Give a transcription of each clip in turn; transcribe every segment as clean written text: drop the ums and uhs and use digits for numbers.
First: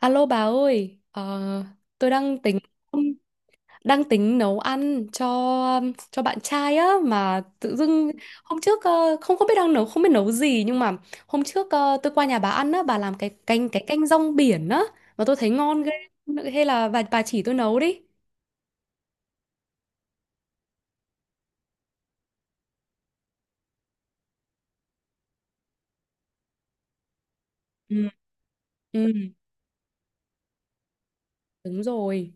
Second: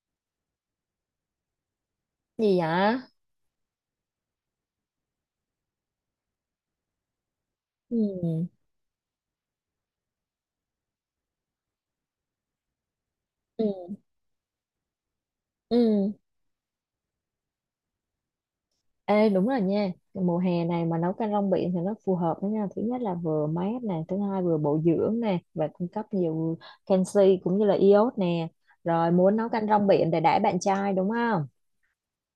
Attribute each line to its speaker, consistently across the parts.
Speaker 1: Alo bà ơi, tôi đang tính
Speaker 2: Gì vậy?
Speaker 1: nấu ăn cho bạn trai á, mà tự dưng
Speaker 2: Ừ.
Speaker 1: hôm trước không không biết đang nấu, không biết nấu gì, nhưng mà hôm trước tôi qua nhà bà ăn á, bà làm
Speaker 2: Ừ.
Speaker 1: cái canh rong biển á mà tôi thấy ngon ghê.
Speaker 2: Ừ.
Speaker 1: Hay là bà chỉ tôi nấu đi.
Speaker 2: Ê, đúng rồi nha. Mùa hè này mà nấu canh rong biển thì nó phù hợp đó nha. Thứ nhất là vừa mát nè, thứ hai vừa bổ dưỡng nè, và cung cấp nhiều canxi cũng như là
Speaker 1: Ừ,
Speaker 2: iốt nè. Rồi,
Speaker 1: ừ,
Speaker 2: muốn nấu canh rong biển để đãi bạn trai đúng không?
Speaker 1: đúng rồi.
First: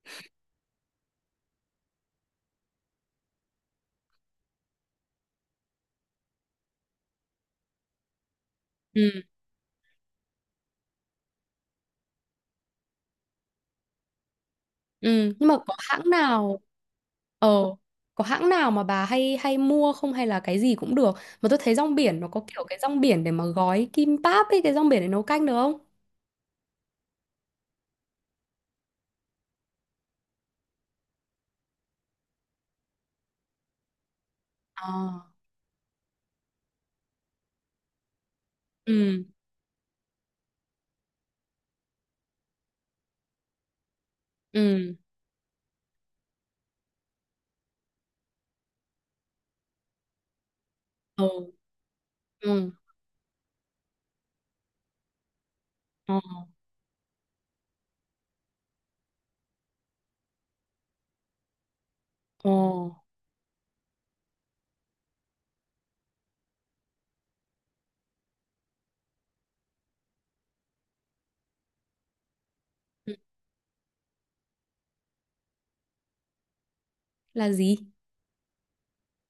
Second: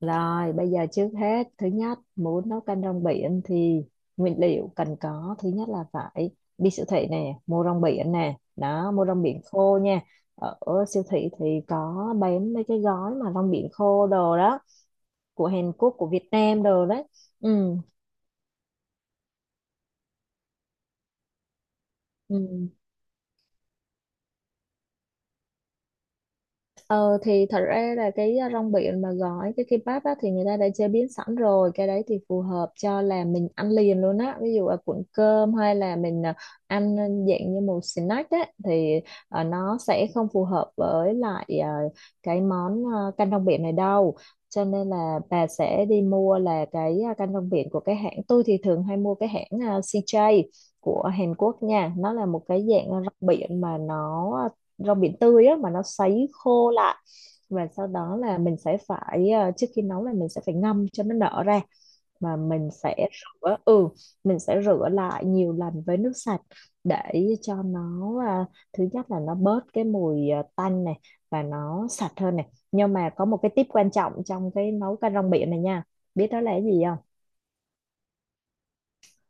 Speaker 2: Rồi, bây giờ trước hết, thứ nhất, muốn nấu canh rong biển thì nguyên liệu cần có, thứ nhất là phải đi siêu thị nè, mua rong biển nè, đó, mua rong biển khô nha. Ở siêu thị thì có bán mấy cái gói mà rong biển khô đồ đó,
Speaker 1: Ừ,
Speaker 2: của
Speaker 1: nhưng mà
Speaker 2: Hàn
Speaker 1: có
Speaker 2: Quốc, của
Speaker 1: hãng
Speaker 2: Việt
Speaker 1: nào
Speaker 2: Nam đồ đấy.
Speaker 1: ờ
Speaker 2: Ừ,
Speaker 1: có hãng nào mà bà hay hay mua không, hay là cái gì cũng được? Mà tôi thấy rong biển nó có kiểu
Speaker 2: ừ.
Speaker 1: cái rong biển để mà gói kim páp ấy, cái rong biển để nấu canh được không?
Speaker 2: Ờ thì thật ra là cái rong biển mà gói cái kimbap á, thì người ta đã chế biến sẵn rồi. Cái đấy thì phù hợp cho là mình ăn liền luôn á, ví dụ là cuộn
Speaker 1: À.
Speaker 2: cơm hay là mình ăn dạng như một snack á. Thì
Speaker 1: Ừ,
Speaker 2: nó sẽ không phù hợp với lại uh, cái món canh rong biển này đâu. Cho nên
Speaker 1: ừ,
Speaker 2: là bà sẽ đi mua là cái canh rong biển của cái hãng. Tôi thì thường hay mua cái hãng CJ của Hàn
Speaker 1: ừ,
Speaker 2: Quốc nha. Nó là một cái
Speaker 1: ừ,
Speaker 2: dạng rong biển mà nó rau biển tươi á mà nó
Speaker 1: ờ,
Speaker 2: sấy khô lại. Và sau đó là mình sẽ phải trước khi nấu là mình sẽ phải ngâm cho nó nở ra. Mà
Speaker 1: ờ.
Speaker 2: mình sẽ rửa, ừ, mình sẽ rửa lại nhiều lần với nước sạch để cho nó, à, thứ nhất là nó bớt cái mùi, tanh này, và nó sạch hơn này. Nhưng mà
Speaker 1: Ừ.
Speaker 2: có một cái tip quan trọng trong cái nấu canh rong biển này nha. Biết đó là cái gì không?
Speaker 1: Là gì?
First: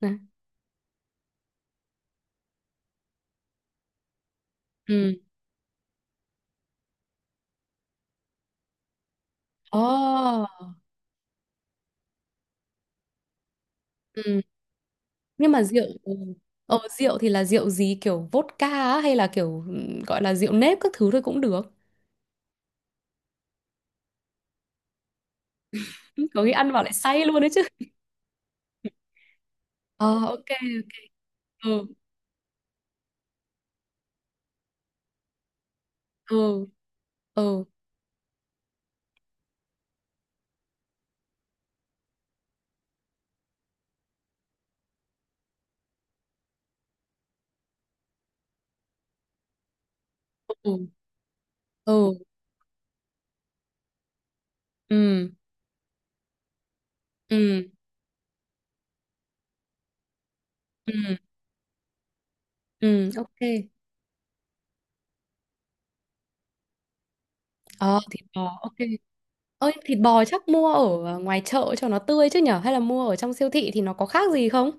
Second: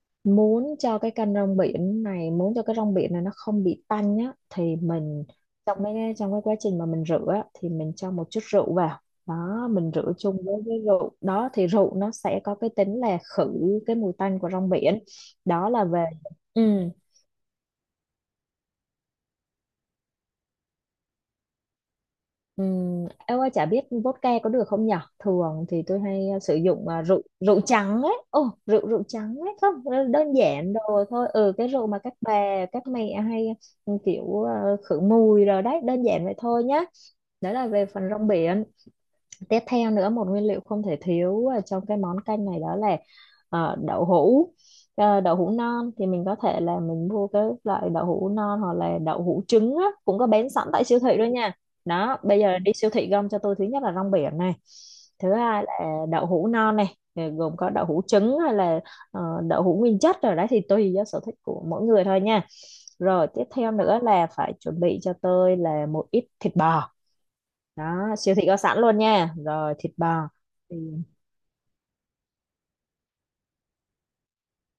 Speaker 1: Nè.
Speaker 2: Muốn cho cái kênh rong biển này muốn cho cái rong biển này nó không bị tanh nhá thì
Speaker 1: Ừ.
Speaker 2: mình, trong cái quá trình mà mình rửa á, thì mình cho một chút rượu vào. Đó, mình rửa chung
Speaker 1: Ồ,
Speaker 2: với cái rượu đó thì rượu nó sẽ có cái tính là khử cái mùi tanh
Speaker 1: ừ.
Speaker 2: của rong biển.
Speaker 1: Nhưng mà
Speaker 2: Đó
Speaker 1: rượu
Speaker 2: là về,
Speaker 1: ừ.
Speaker 2: ừ.
Speaker 1: Ờ rượu thì là rượu gì, kiểu vodka á, hay là kiểu ừ, gọi là rượu nếp các thứ thôi cũng được.
Speaker 2: Em ơi chả biết vodka có được không nhở? Thường thì tôi
Speaker 1: Ừ,
Speaker 2: hay
Speaker 1: có khi
Speaker 2: sử
Speaker 1: ăn vào
Speaker 2: dụng
Speaker 1: lại
Speaker 2: rượu
Speaker 1: say luôn đấy
Speaker 2: rượu
Speaker 1: chứ.
Speaker 2: trắng ấy. Ồ, rượu rượu trắng ấy không
Speaker 1: Ờ,
Speaker 2: đơn
Speaker 1: ok
Speaker 2: giản đồ
Speaker 1: ok.
Speaker 2: thôi. Ừ, cái
Speaker 1: Ừ.
Speaker 2: rượu mà các bà các mẹ hay kiểu khử mùi rồi đấy, đơn giản vậy thôi
Speaker 1: Ừ,
Speaker 2: nhá. Đó
Speaker 1: ừ,
Speaker 2: là về phần rong biển. Tiếp theo nữa, một nguyên liệu không thể thiếu ở trong cái món canh này đó là đậu hũ. Ờ, đậu hũ non thì mình có thể là mình mua cái loại đậu hũ non hoặc là đậu hũ trứng á, cũng có bán sẵn
Speaker 1: ừ,
Speaker 2: tại siêu thị đó nha.
Speaker 1: ừ,
Speaker 2: Đó, bây giờ đi siêu thị gom cho tôi, thứ nhất là rong biển này,
Speaker 1: ừ,
Speaker 2: thứ hai là đậu hũ non này, gồm
Speaker 1: ừ,
Speaker 2: có đậu hũ trứng hay là ờ, đậu hũ nguyên chất rồi đấy, thì tùy
Speaker 1: ừ,
Speaker 2: do sở thích của mỗi người thôi nha.
Speaker 1: ừ,
Speaker 2: Rồi
Speaker 1: ok.
Speaker 2: tiếp theo nữa là phải chuẩn bị cho tôi là một ít thịt bò.
Speaker 1: Ờ,
Speaker 2: Đó,
Speaker 1: thịt
Speaker 2: siêu thị có
Speaker 1: bò ok.
Speaker 2: sẵn luôn nha.
Speaker 1: Ơi
Speaker 2: Rồi thịt
Speaker 1: thịt bò
Speaker 2: bò
Speaker 1: chắc mua
Speaker 2: thì,
Speaker 1: ở ngoài chợ cho nó tươi chứ nhở, hay là mua ở trong siêu thị thì nó có khác gì không?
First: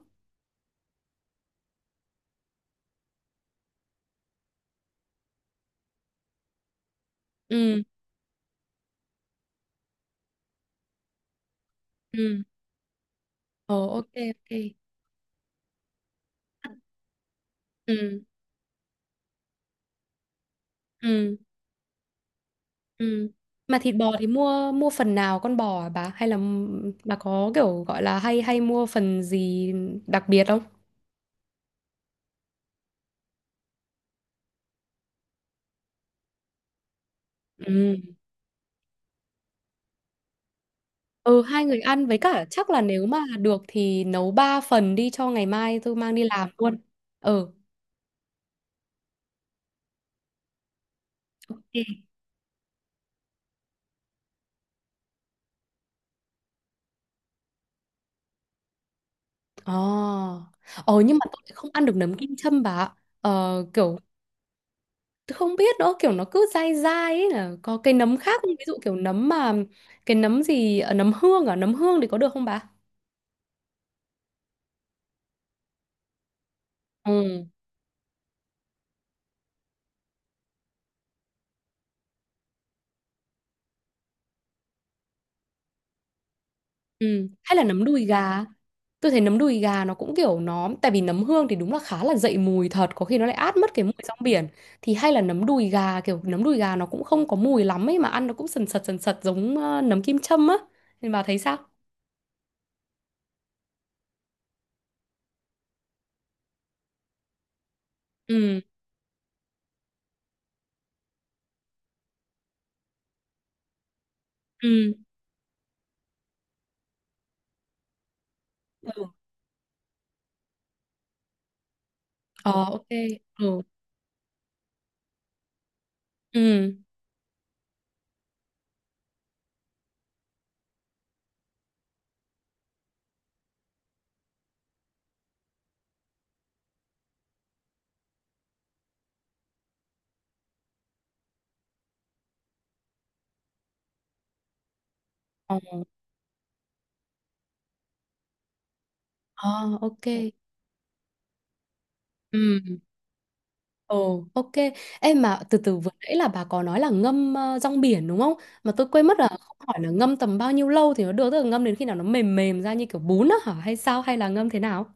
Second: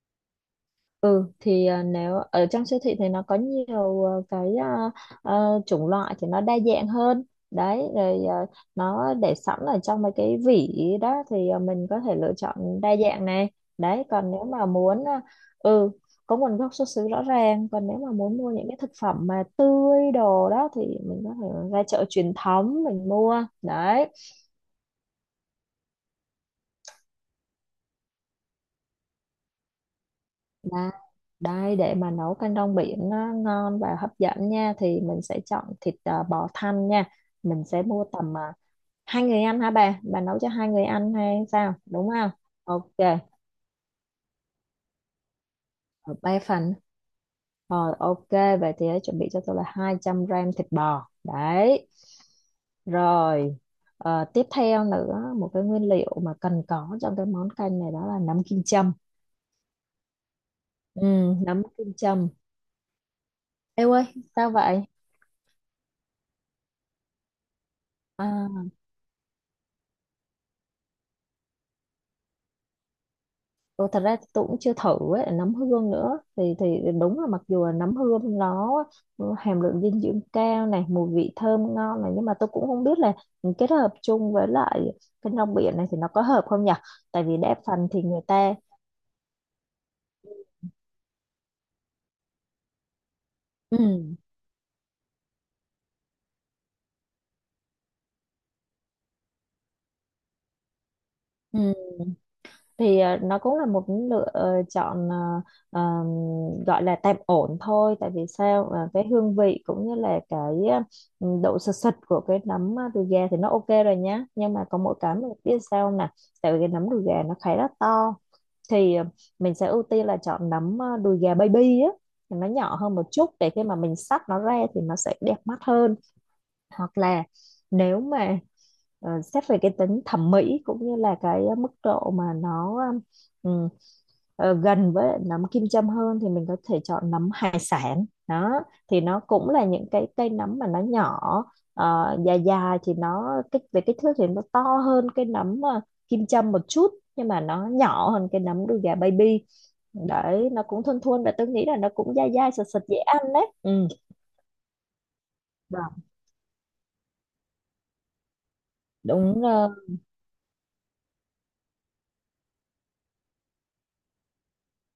Speaker 2: ừ thì, nếu ở trong siêu thị thì nó có nhiều, à, chủng loại thì nó đa dạng hơn
Speaker 1: Ừ,
Speaker 2: đấy. Rồi nó để sẵn ở trong mấy cái vỉ đó thì mình có thể lựa
Speaker 1: ừ,
Speaker 2: chọn đa dạng này.
Speaker 1: ờ,
Speaker 2: Đấy
Speaker 1: ok
Speaker 2: còn nếu
Speaker 1: ok,
Speaker 2: mà muốn, ừ, có nguồn gốc xuất xứ rõ ràng. Còn nếu mà
Speaker 1: ừ,
Speaker 2: muốn mua những cái thực phẩm mà tươi đồ đó thì mình có
Speaker 1: ừ,
Speaker 2: thể ra chợ truyền thống mình
Speaker 1: ừ.
Speaker 2: mua
Speaker 1: Mà thịt
Speaker 2: đấy.
Speaker 1: bò thì mua mua phần nào con bò, à bà hay là bà có kiểu gọi là hay hay mua phần gì đặc biệt không?
Speaker 2: Đó. Đây, để mà nấu canh rong biển nó ngon và hấp dẫn nha thì mình sẽ chọn thịt, bò thăn nha. Mình sẽ
Speaker 1: Ừ
Speaker 2: mua tầm, hai người ăn hả bà? Bà nấu cho hai người ăn hay
Speaker 1: Ừ, hai
Speaker 2: sao,
Speaker 1: người ăn,
Speaker 2: đúng
Speaker 1: với
Speaker 2: không?
Speaker 1: cả chắc là
Speaker 2: Ok,
Speaker 1: nếu mà được thì nấu ba phần đi cho ngày mai tôi
Speaker 2: ở
Speaker 1: mang đi
Speaker 2: ba
Speaker 1: làm
Speaker 2: phần.
Speaker 1: luôn. Ừ.
Speaker 2: Rồi ok, vậy thì hãy chuẩn bị cho tôi là 200 gram thịt bò. Đấy.
Speaker 1: Ok.
Speaker 2: Rồi, ờ, tiếp theo nữa một cái nguyên liệu mà cần có trong cái món canh này đó là nấm kim châm.
Speaker 1: Ồ. Ờ
Speaker 2: Ừ,
Speaker 1: nhưng mà tôi lại
Speaker 2: nấm
Speaker 1: không ăn
Speaker 2: kim
Speaker 1: được nấm
Speaker 2: châm.
Speaker 1: kim châm bà ạ. Ờ
Speaker 2: Ê
Speaker 1: kiểu
Speaker 2: ơi, sao vậy?
Speaker 1: tôi không biết nữa, kiểu nó cứ dai dai ấy, là có cái nấm khác không? Ví
Speaker 2: À.
Speaker 1: dụ kiểu nấm mà cái nấm gì nấm hương, à, nấm hương thì có được không bà?
Speaker 2: Ừ, thật ra thì tôi cũng chưa thử ấy, nấm hương nữa thì đúng là mặc
Speaker 1: Ừ.
Speaker 2: dù là nấm hương nó hàm lượng dinh dưỡng cao này, mùi vị thơm ngon này, nhưng mà tôi cũng không biết là kết hợp chung với lại cái rong biển này thì nó có hợp không nhỉ. Tại
Speaker 1: Ừ.
Speaker 2: vì
Speaker 1: Hay
Speaker 2: đa
Speaker 1: là nấm
Speaker 2: phần thì
Speaker 1: đùi
Speaker 2: người
Speaker 1: gà.
Speaker 2: ta,
Speaker 1: Tôi thấy nấm đùi gà nó cũng kiểu nó. Tại vì nấm hương thì đúng là khá là dậy mùi thật, có khi nó lại át mất cái mùi
Speaker 2: ừ,
Speaker 1: rong biển. Thì hay là nấm đùi gà, kiểu nấm đùi gà nó cũng không có mùi lắm ấy, mà ăn nó cũng sần sật giống nấm kim châm á. Nên bà thấy sao?
Speaker 2: ừ, thì nó cũng là một lựa, chọn, ờm, gọi là tạm ổn thôi. Tại vì
Speaker 1: Ừ.
Speaker 2: sao? Ờ, cái hương vị cũng như là cái độ sật sật của cái nấm đùi gà thì nó ok rồi nhá, nhưng mà có
Speaker 1: Ừ.
Speaker 2: mỗi cái mình biết sao nè, tại vì cái nấm đùi gà nó khá là to thì mình sẽ ưu tiên là chọn nấm đùi gà baby á, thì nó
Speaker 1: Ờ,
Speaker 2: nhỏ
Speaker 1: ok.
Speaker 2: hơn một chút, để
Speaker 1: Ừ.
Speaker 2: khi mà mình xắt nó ra thì nó sẽ đẹp mắt hơn.
Speaker 1: Ừ.
Speaker 2: Hoặc là nếu mà xét về cái tính thẩm mỹ cũng như là cái mức độ mà nó, ừm, gần với nấm kim châm hơn thì mình có thể chọn nấm hải sản đó. Thì nó cũng là những cái cây nấm mà nó nhỏ, dài dài, thì nó kích về kích thước thì nó to hơn cái
Speaker 1: Ờ,
Speaker 2: nấm kim châm một chút, nhưng mà nó nhỏ hơn cái nấm đùi gà baby.
Speaker 1: ờ, ok.
Speaker 2: Đấy, nó cũng thon thon và tôi nghĩ là nó cũng dai dai
Speaker 1: Ừ.
Speaker 2: sật sật dễ ăn đấy. Ừ.
Speaker 1: Ồ, ok. Em mà từ từ, vừa
Speaker 2: Vâng.
Speaker 1: nãy là bà có nói là ngâm rong biển đúng không? Mà tôi quên mất là
Speaker 2: đúng
Speaker 1: không
Speaker 2: ờ,
Speaker 1: hỏi là ngâm tầm bao nhiêu lâu thì nó được, tức là ngâm đến khi nào nó mềm mềm ra như kiểu bún á hả? Hay sao? Hay là ngâm thế nào?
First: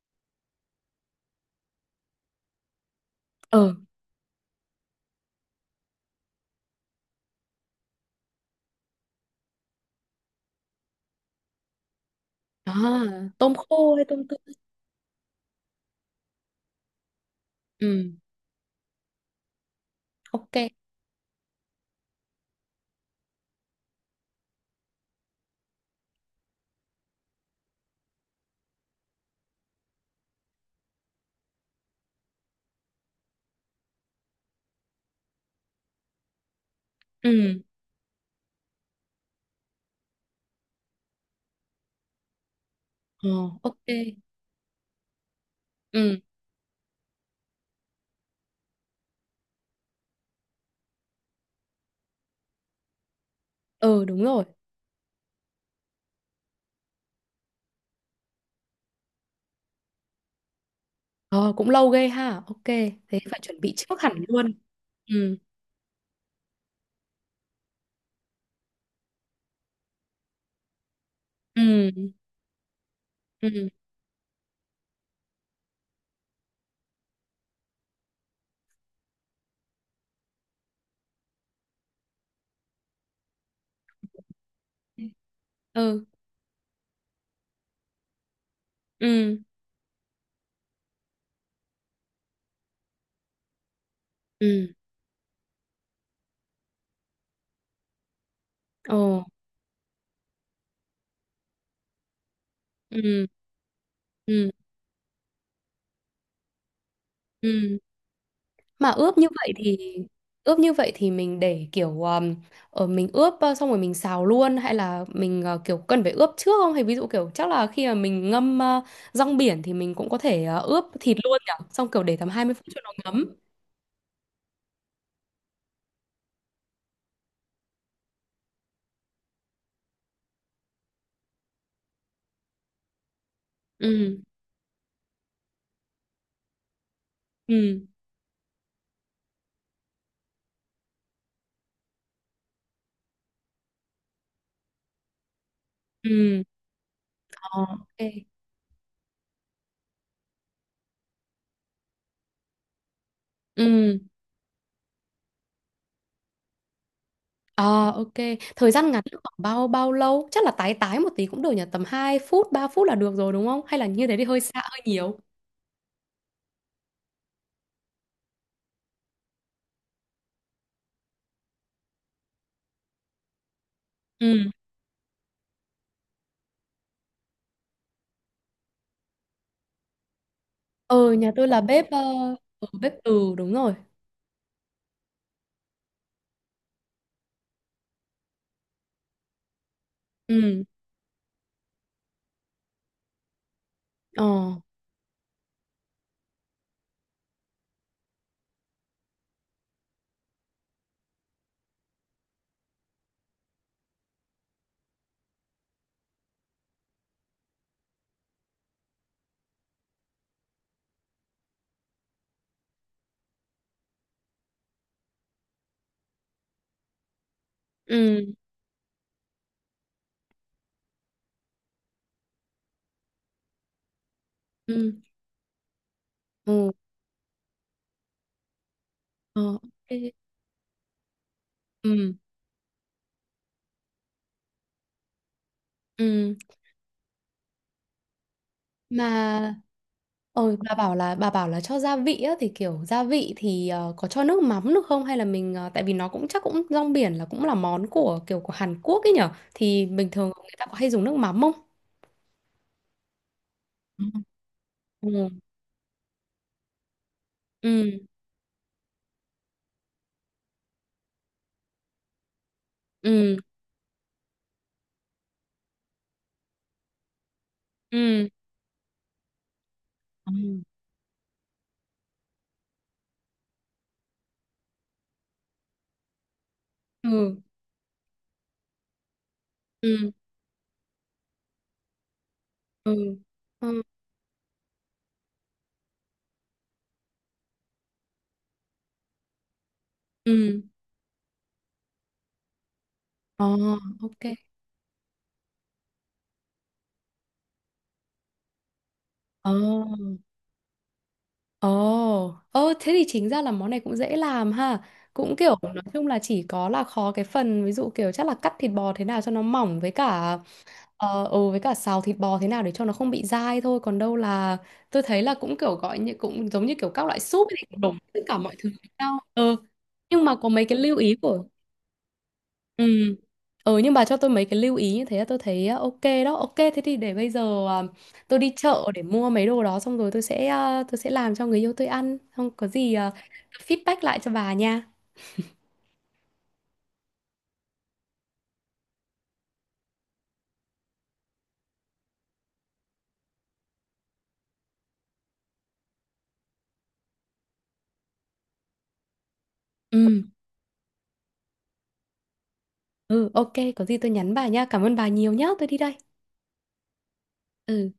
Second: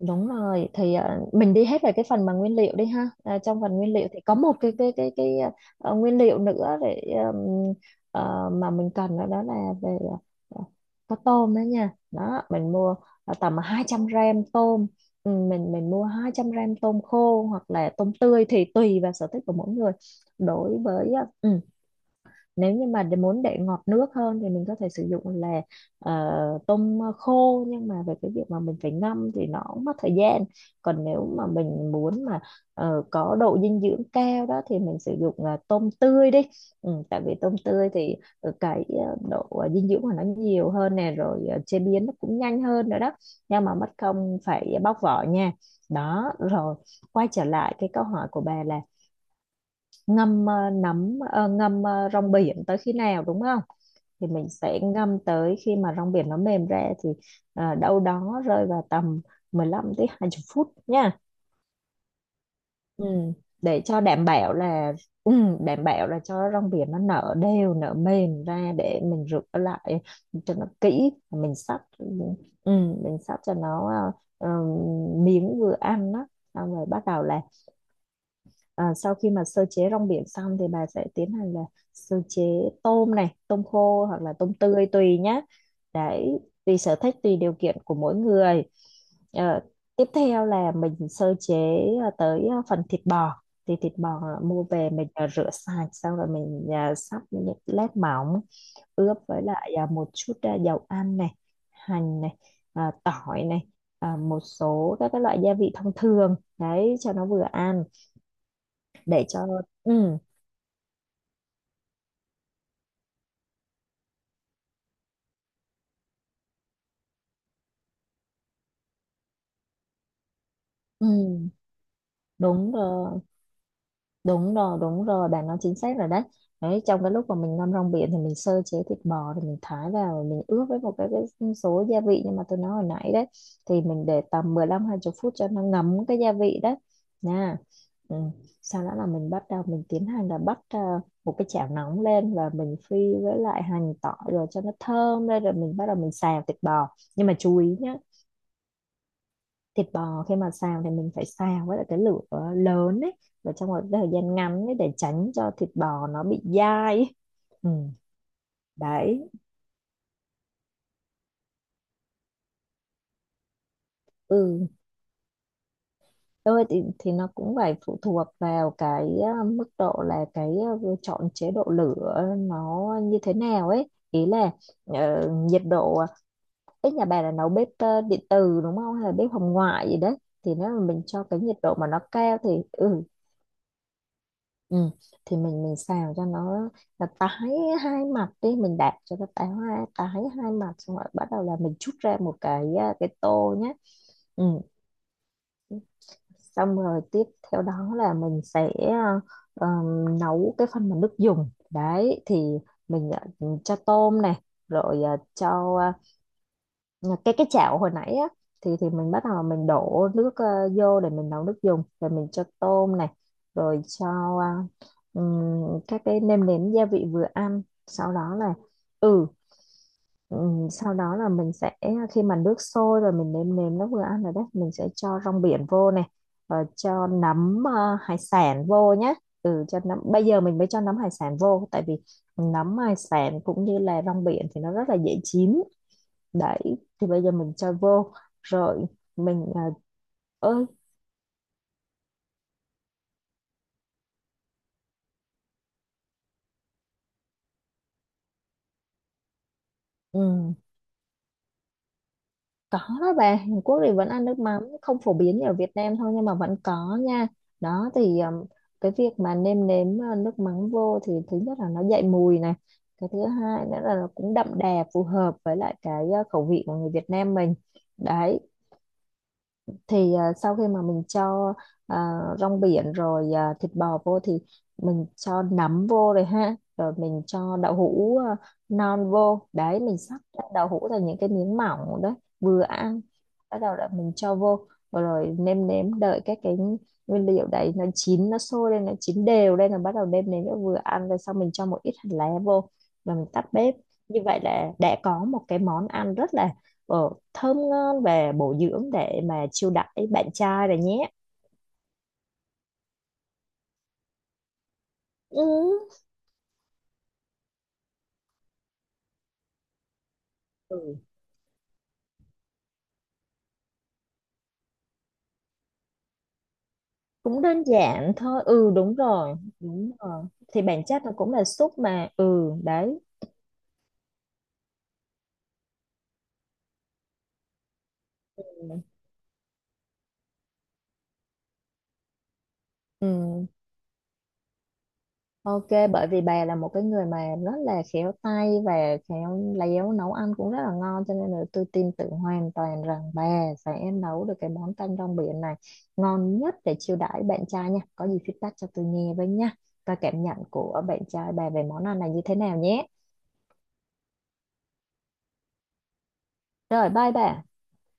Speaker 2: Đúng rồi, thì mình đi hết về cái phần mà nguyên liệu đi ha. À, trong phần
Speaker 1: Ờ,
Speaker 2: nguyên liệu thì có một cái nguyên liệu nữa để, ừm, mà mình cần đó, đó là về, ờ, có tôm đó nha. Đó
Speaker 1: à,
Speaker 2: mình mua
Speaker 1: tôm
Speaker 2: tầm hai
Speaker 1: khô hay
Speaker 2: trăm
Speaker 1: tôm
Speaker 2: gram
Speaker 1: tươi?
Speaker 2: tôm. Ừ, mình mua 200 gram tôm khô hoặc là
Speaker 1: Ừ,
Speaker 2: tôm tươi thì tùy vào sở thích của mỗi người.
Speaker 1: ok.
Speaker 2: Đối với, nếu như mà muốn để ngọt nước hơn thì mình có thể sử dụng là ờ, tôm khô, nhưng mà về cái việc mà mình phải ngâm thì nó cũng mất thời gian. Còn nếu mà mình muốn mà có độ dinh dưỡng cao đó thì mình sử dụng tôm tươi đi. Ừ, tại vì tôm
Speaker 1: Ừ,
Speaker 2: tươi thì ờ, cái ờ, độ ờ, dinh dưỡng của nó nhiều hơn nè, rồi chế biến nó cũng nhanh hơn nữa đó,
Speaker 1: ờ,
Speaker 2: nhưng mà
Speaker 1: ok.
Speaker 2: mất công phải bóc vỏ nha.
Speaker 1: Ừ,
Speaker 2: Đó rồi, quay trở lại cái câu hỏi của bà là ngâm, ngâm rong biển tới khi nào đúng không?
Speaker 1: ừ đúng
Speaker 2: Thì
Speaker 1: rồi.
Speaker 2: mình sẽ ngâm tới khi mà rong biển nó mềm ra, thì đâu đó rơi vào tầm 15 tới 20 phút nha.
Speaker 1: Ờ, cũng lâu ghê ha. Ok,
Speaker 2: Ừ.
Speaker 1: thế phải chuẩn bị
Speaker 2: Để
Speaker 1: trước
Speaker 2: cho
Speaker 1: hẳn
Speaker 2: đảm bảo
Speaker 1: luôn.
Speaker 2: là, ừ,
Speaker 1: Ừ,
Speaker 2: đảm bảo là cho rong biển nó nở đều, nở mềm ra để mình rửa lại cho nó kỹ. mình sắp
Speaker 1: ừ,
Speaker 2: ừ, mình sắp cho
Speaker 1: ừ,
Speaker 2: nó ờ, ờ, miếng vừa ăn đó. Xong rồi bắt đầu là, à, sau khi mà sơ chế rong biển xong thì bà sẽ tiến hành là sơ chế tôm này, tôm khô hoặc là tôm tươi
Speaker 1: ừ,
Speaker 2: tùy nhá.
Speaker 1: ừ,
Speaker 2: Đấy, tùy sở thích, tùy điều kiện của mỗi người. Ờ, tiếp theo là mình sơ chế tới phần thịt bò. Thì thịt bò mua
Speaker 1: ừ,
Speaker 2: về mình rửa sạch, xong rồi mình sắp những lát mỏng,
Speaker 1: ồ,
Speaker 2: ướp với lại một chút dầu ăn này, hành này,
Speaker 1: ừ,
Speaker 2: tỏi này, một
Speaker 1: ừ.
Speaker 2: số các cái loại gia vị thông thường. Đấy, cho nó vừa
Speaker 1: Ừ.
Speaker 2: ăn,
Speaker 1: Mà ướp
Speaker 2: để
Speaker 1: như
Speaker 2: cho,
Speaker 1: vậy thì
Speaker 2: ừ.
Speaker 1: ướp như vậy thì mình để kiểu ở mình ướp xong rồi mình xào luôn, hay là mình kiểu cần phải ướp trước không? Hay ví dụ kiểu chắc là khi mà mình ngâm rong biển thì mình cũng có thể ướp
Speaker 2: ừ
Speaker 1: thịt luôn nhỉ? Xong kiểu để tầm 20 phút
Speaker 2: đúng
Speaker 1: cho nó
Speaker 2: rồi
Speaker 1: ngấm.
Speaker 2: đúng rồi, bạn nói chính xác rồi đấy. Đấy, trong cái lúc mà mình ngâm rong biển thì mình sơ chế thịt bò, thì mình thái vào rồi mình ướp với một cái số gia vị nhưng mà tôi nói hồi nãy đấy. Thì mình
Speaker 1: Ừ.
Speaker 2: để tầm mười lăm, hai 20 phút cho nó ngấm cái gia vị đấy nha.
Speaker 1: Ừ.
Speaker 2: Ừ. Sau đó là mình bắt đầu mình tiến hành là bắt, một cái chảo nóng lên và mình phi với lại hành tỏi rồi cho nó thơm lên, rồi mình bắt đầu mình
Speaker 1: Ừ.
Speaker 2: xào thịt bò. Nhưng mà chú
Speaker 1: Ờ,
Speaker 2: ý nhé,
Speaker 1: ok.
Speaker 2: thịt bò khi mà xào thì mình phải xào với lại cái lửa lớn ấy, và trong một
Speaker 1: Ừ.
Speaker 2: cái thời gian ngắn ấy, để tránh cho thịt bò nó bị dai ấy. Ừ,
Speaker 1: Ờ, ok. Thời gian ngắn
Speaker 2: đấy,
Speaker 1: khoảng bao bao lâu? Chắc là tái tái một tí cũng được nhỉ? Tầm 2 phút, 3 phút là được rồi đúng không? Hay là như thế thì hơi xa
Speaker 2: ừ,
Speaker 1: hơi nhiều.
Speaker 2: thôi thì nó cũng phải phụ thuộc vào cái mức độ là cái chọn chế độ lửa nó như thế nào ấy, ý
Speaker 1: Ừ.
Speaker 2: là nhiệt độ. Cái nhà bà là nấu bếp điện từ đúng không, hay là bếp hồng ngoại gì đấy? Thì nếu mà mình
Speaker 1: Ừ,
Speaker 2: cho
Speaker 1: nhà
Speaker 2: cái
Speaker 1: tôi
Speaker 2: nhiệt
Speaker 1: là
Speaker 2: độ mà
Speaker 1: bếp
Speaker 2: nó cao thì
Speaker 1: ừ, bếp
Speaker 2: ừ,
Speaker 1: từ đúng rồi.
Speaker 2: ừ. Thì mình xào cho nó là tái hai mặt đi, mình đạp cho nó tái, hai tái hai
Speaker 1: Ừ,
Speaker 2: mặt xong rồi bắt đầu là mình trút ra một cái tô nhé.
Speaker 1: ờ,
Speaker 2: Ừ. Xong rồi tiếp theo đó là mình sẽ nấu cái phần mà nước dùng đấy, thì mình cho tôm này, rồi cho, cái chảo hồi nãy á, thì mình bắt đầu mình đổ nước vô để mình nấu nước dùng, rồi mình cho tôm này, rồi cho ờ, các cái nêm nếm gia vị vừa ăn. Sau
Speaker 1: ừ,
Speaker 2: đó là ừ, sau đó là mình sẽ, khi mà nước sôi rồi mình nêm nếm nó vừa ăn rồi đấy, mình sẽ
Speaker 1: ừ,
Speaker 2: cho rong biển vô này, rồi
Speaker 1: ừ,
Speaker 2: cho nấm hải sản vô nhé.
Speaker 1: ờ,
Speaker 2: Ừ, cho nấm,
Speaker 1: ok.
Speaker 2: bây giờ mình mới cho nấm hải sản vô tại vì
Speaker 1: Ừ,
Speaker 2: nấm hải sản cũng như là rong biển thì nó rất là dễ chín.
Speaker 1: ừ,
Speaker 2: Đấy, thì bây giờ mình cho vô rồi, mình
Speaker 1: mà ôi
Speaker 2: ơi,
Speaker 1: bà bảo là cho gia vị á, thì kiểu gia vị thì có cho nước mắm được không, hay là mình ờ, tại vì nó cũng chắc cũng rong biển là cũng là món của kiểu của Hàn Quốc ấy nhở, thì bình thường người
Speaker 2: ừ,
Speaker 1: ta có hay dùng nước mắm không?
Speaker 2: có đó bà. Hàn Quốc thì
Speaker 1: Ừ.
Speaker 2: vẫn ăn nước mắm, không phổ
Speaker 1: Ừ,
Speaker 2: biến như ở Việt Nam thôi nhưng mà vẫn có nha. Đó
Speaker 1: ừ,
Speaker 2: thì cái việc mà nêm nếm nước mắm vô thì thứ nhất là nó dậy mùi này, cái thứ
Speaker 1: ừ,
Speaker 2: hai nữa là nó cũng đậm đà, phù hợp với lại cái khẩu vị của người Việt Nam mình.
Speaker 1: ừ.
Speaker 2: Đấy, thì sau
Speaker 1: Ừ.
Speaker 2: khi mà mình cho rong biển rồi thịt bò vô thì mình cho nấm vô rồi ha, rồi mình
Speaker 1: Ừ,
Speaker 2: cho đậu hũ non vô, đấy mình
Speaker 1: ừ,
Speaker 2: sắp ra đậu hũ thành những cái miếng mỏng đấy, vừa
Speaker 1: ừ,
Speaker 2: ăn. Bắt đầu
Speaker 1: ừ,
Speaker 2: là mình cho vô rồi, rồi nêm nếm đợi các cái nguyên liệu đấy nó chín, nó sôi lên nó chín đều lên là bắt đầu nêm nếm nó
Speaker 1: ừ,
Speaker 2: vừa ăn, rồi sau mình cho một ít hành lá vô và mình
Speaker 1: ờ,
Speaker 2: tắt bếp. Như
Speaker 1: ok,
Speaker 2: vậy là đã có một cái món ăn rất là thơm ngon và bổ dưỡng để mà
Speaker 1: ờ.
Speaker 2: chiêu đãi bạn trai rồi nhé.
Speaker 1: Ồ, ơ thế thì chính ra là món này cũng dễ làm ha. Cũng
Speaker 2: Ừ,
Speaker 1: kiểu nói chung là chỉ có là khó cái phần ví dụ kiểu chắc là cắt thịt bò thế nào cho nó mỏng, với cả
Speaker 2: ừ,
Speaker 1: ờ, ừ, với cả xào thịt bò thế nào để cho nó không bị dai thôi. Còn đâu là tôi thấy là cũng kiểu gọi như cũng giống như kiểu các loại
Speaker 2: cũng
Speaker 1: súp
Speaker 2: đơn
Speaker 1: thì cũng đổ
Speaker 2: giản
Speaker 1: tất cả
Speaker 2: thôi,
Speaker 1: mọi thứ
Speaker 2: ừ,
Speaker 1: với
Speaker 2: đúng
Speaker 1: nhau.
Speaker 2: rồi
Speaker 1: Ừ.
Speaker 2: đúng
Speaker 1: Nhưng
Speaker 2: rồi,
Speaker 1: mà có
Speaker 2: thì
Speaker 1: mấy cái
Speaker 2: bản
Speaker 1: lưu
Speaker 2: chất nó
Speaker 1: ý
Speaker 2: cũng
Speaker 1: của—
Speaker 2: là súp mà. Ừ,
Speaker 1: Ừ.
Speaker 2: đấy,
Speaker 1: Ừ nhưng bà cho tôi mấy cái lưu ý như thế là tôi thấy ok đó. Ok thế thì để bây giờ tôi đi
Speaker 2: ừ.
Speaker 1: chợ để mua mấy đồ đó xong rồi tôi sẽ tôi sẽ làm cho người yêu tôi ăn. Không có gì
Speaker 2: Ừ.
Speaker 1: feedback lại cho bà nha.
Speaker 2: Ok, bởi vì bà là một cái người mà rất là khéo tay và khéo léo, nấu ăn cũng rất là ngon, cho nên là tôi tin tưởng hoàn toàn rằng bà sẽ nấu được cái món canh rong biển này ngon nhất để chiêu đãi bạn trai nha. Có gì feedback cho tôi nghe với nha. Coi
Speaker 1: Ừ.
Speaker 2: cảm nhận của bạn trai bà về món ăn này như thế nào nhé.
Speaker 1: Ừ ok có gì tôi nhắn bà nha. Cảm ơn bà nhiều nhá. Tôi đi đây.
Speaker 2: Rồi, bye bà.
Speaker 1: Ừ.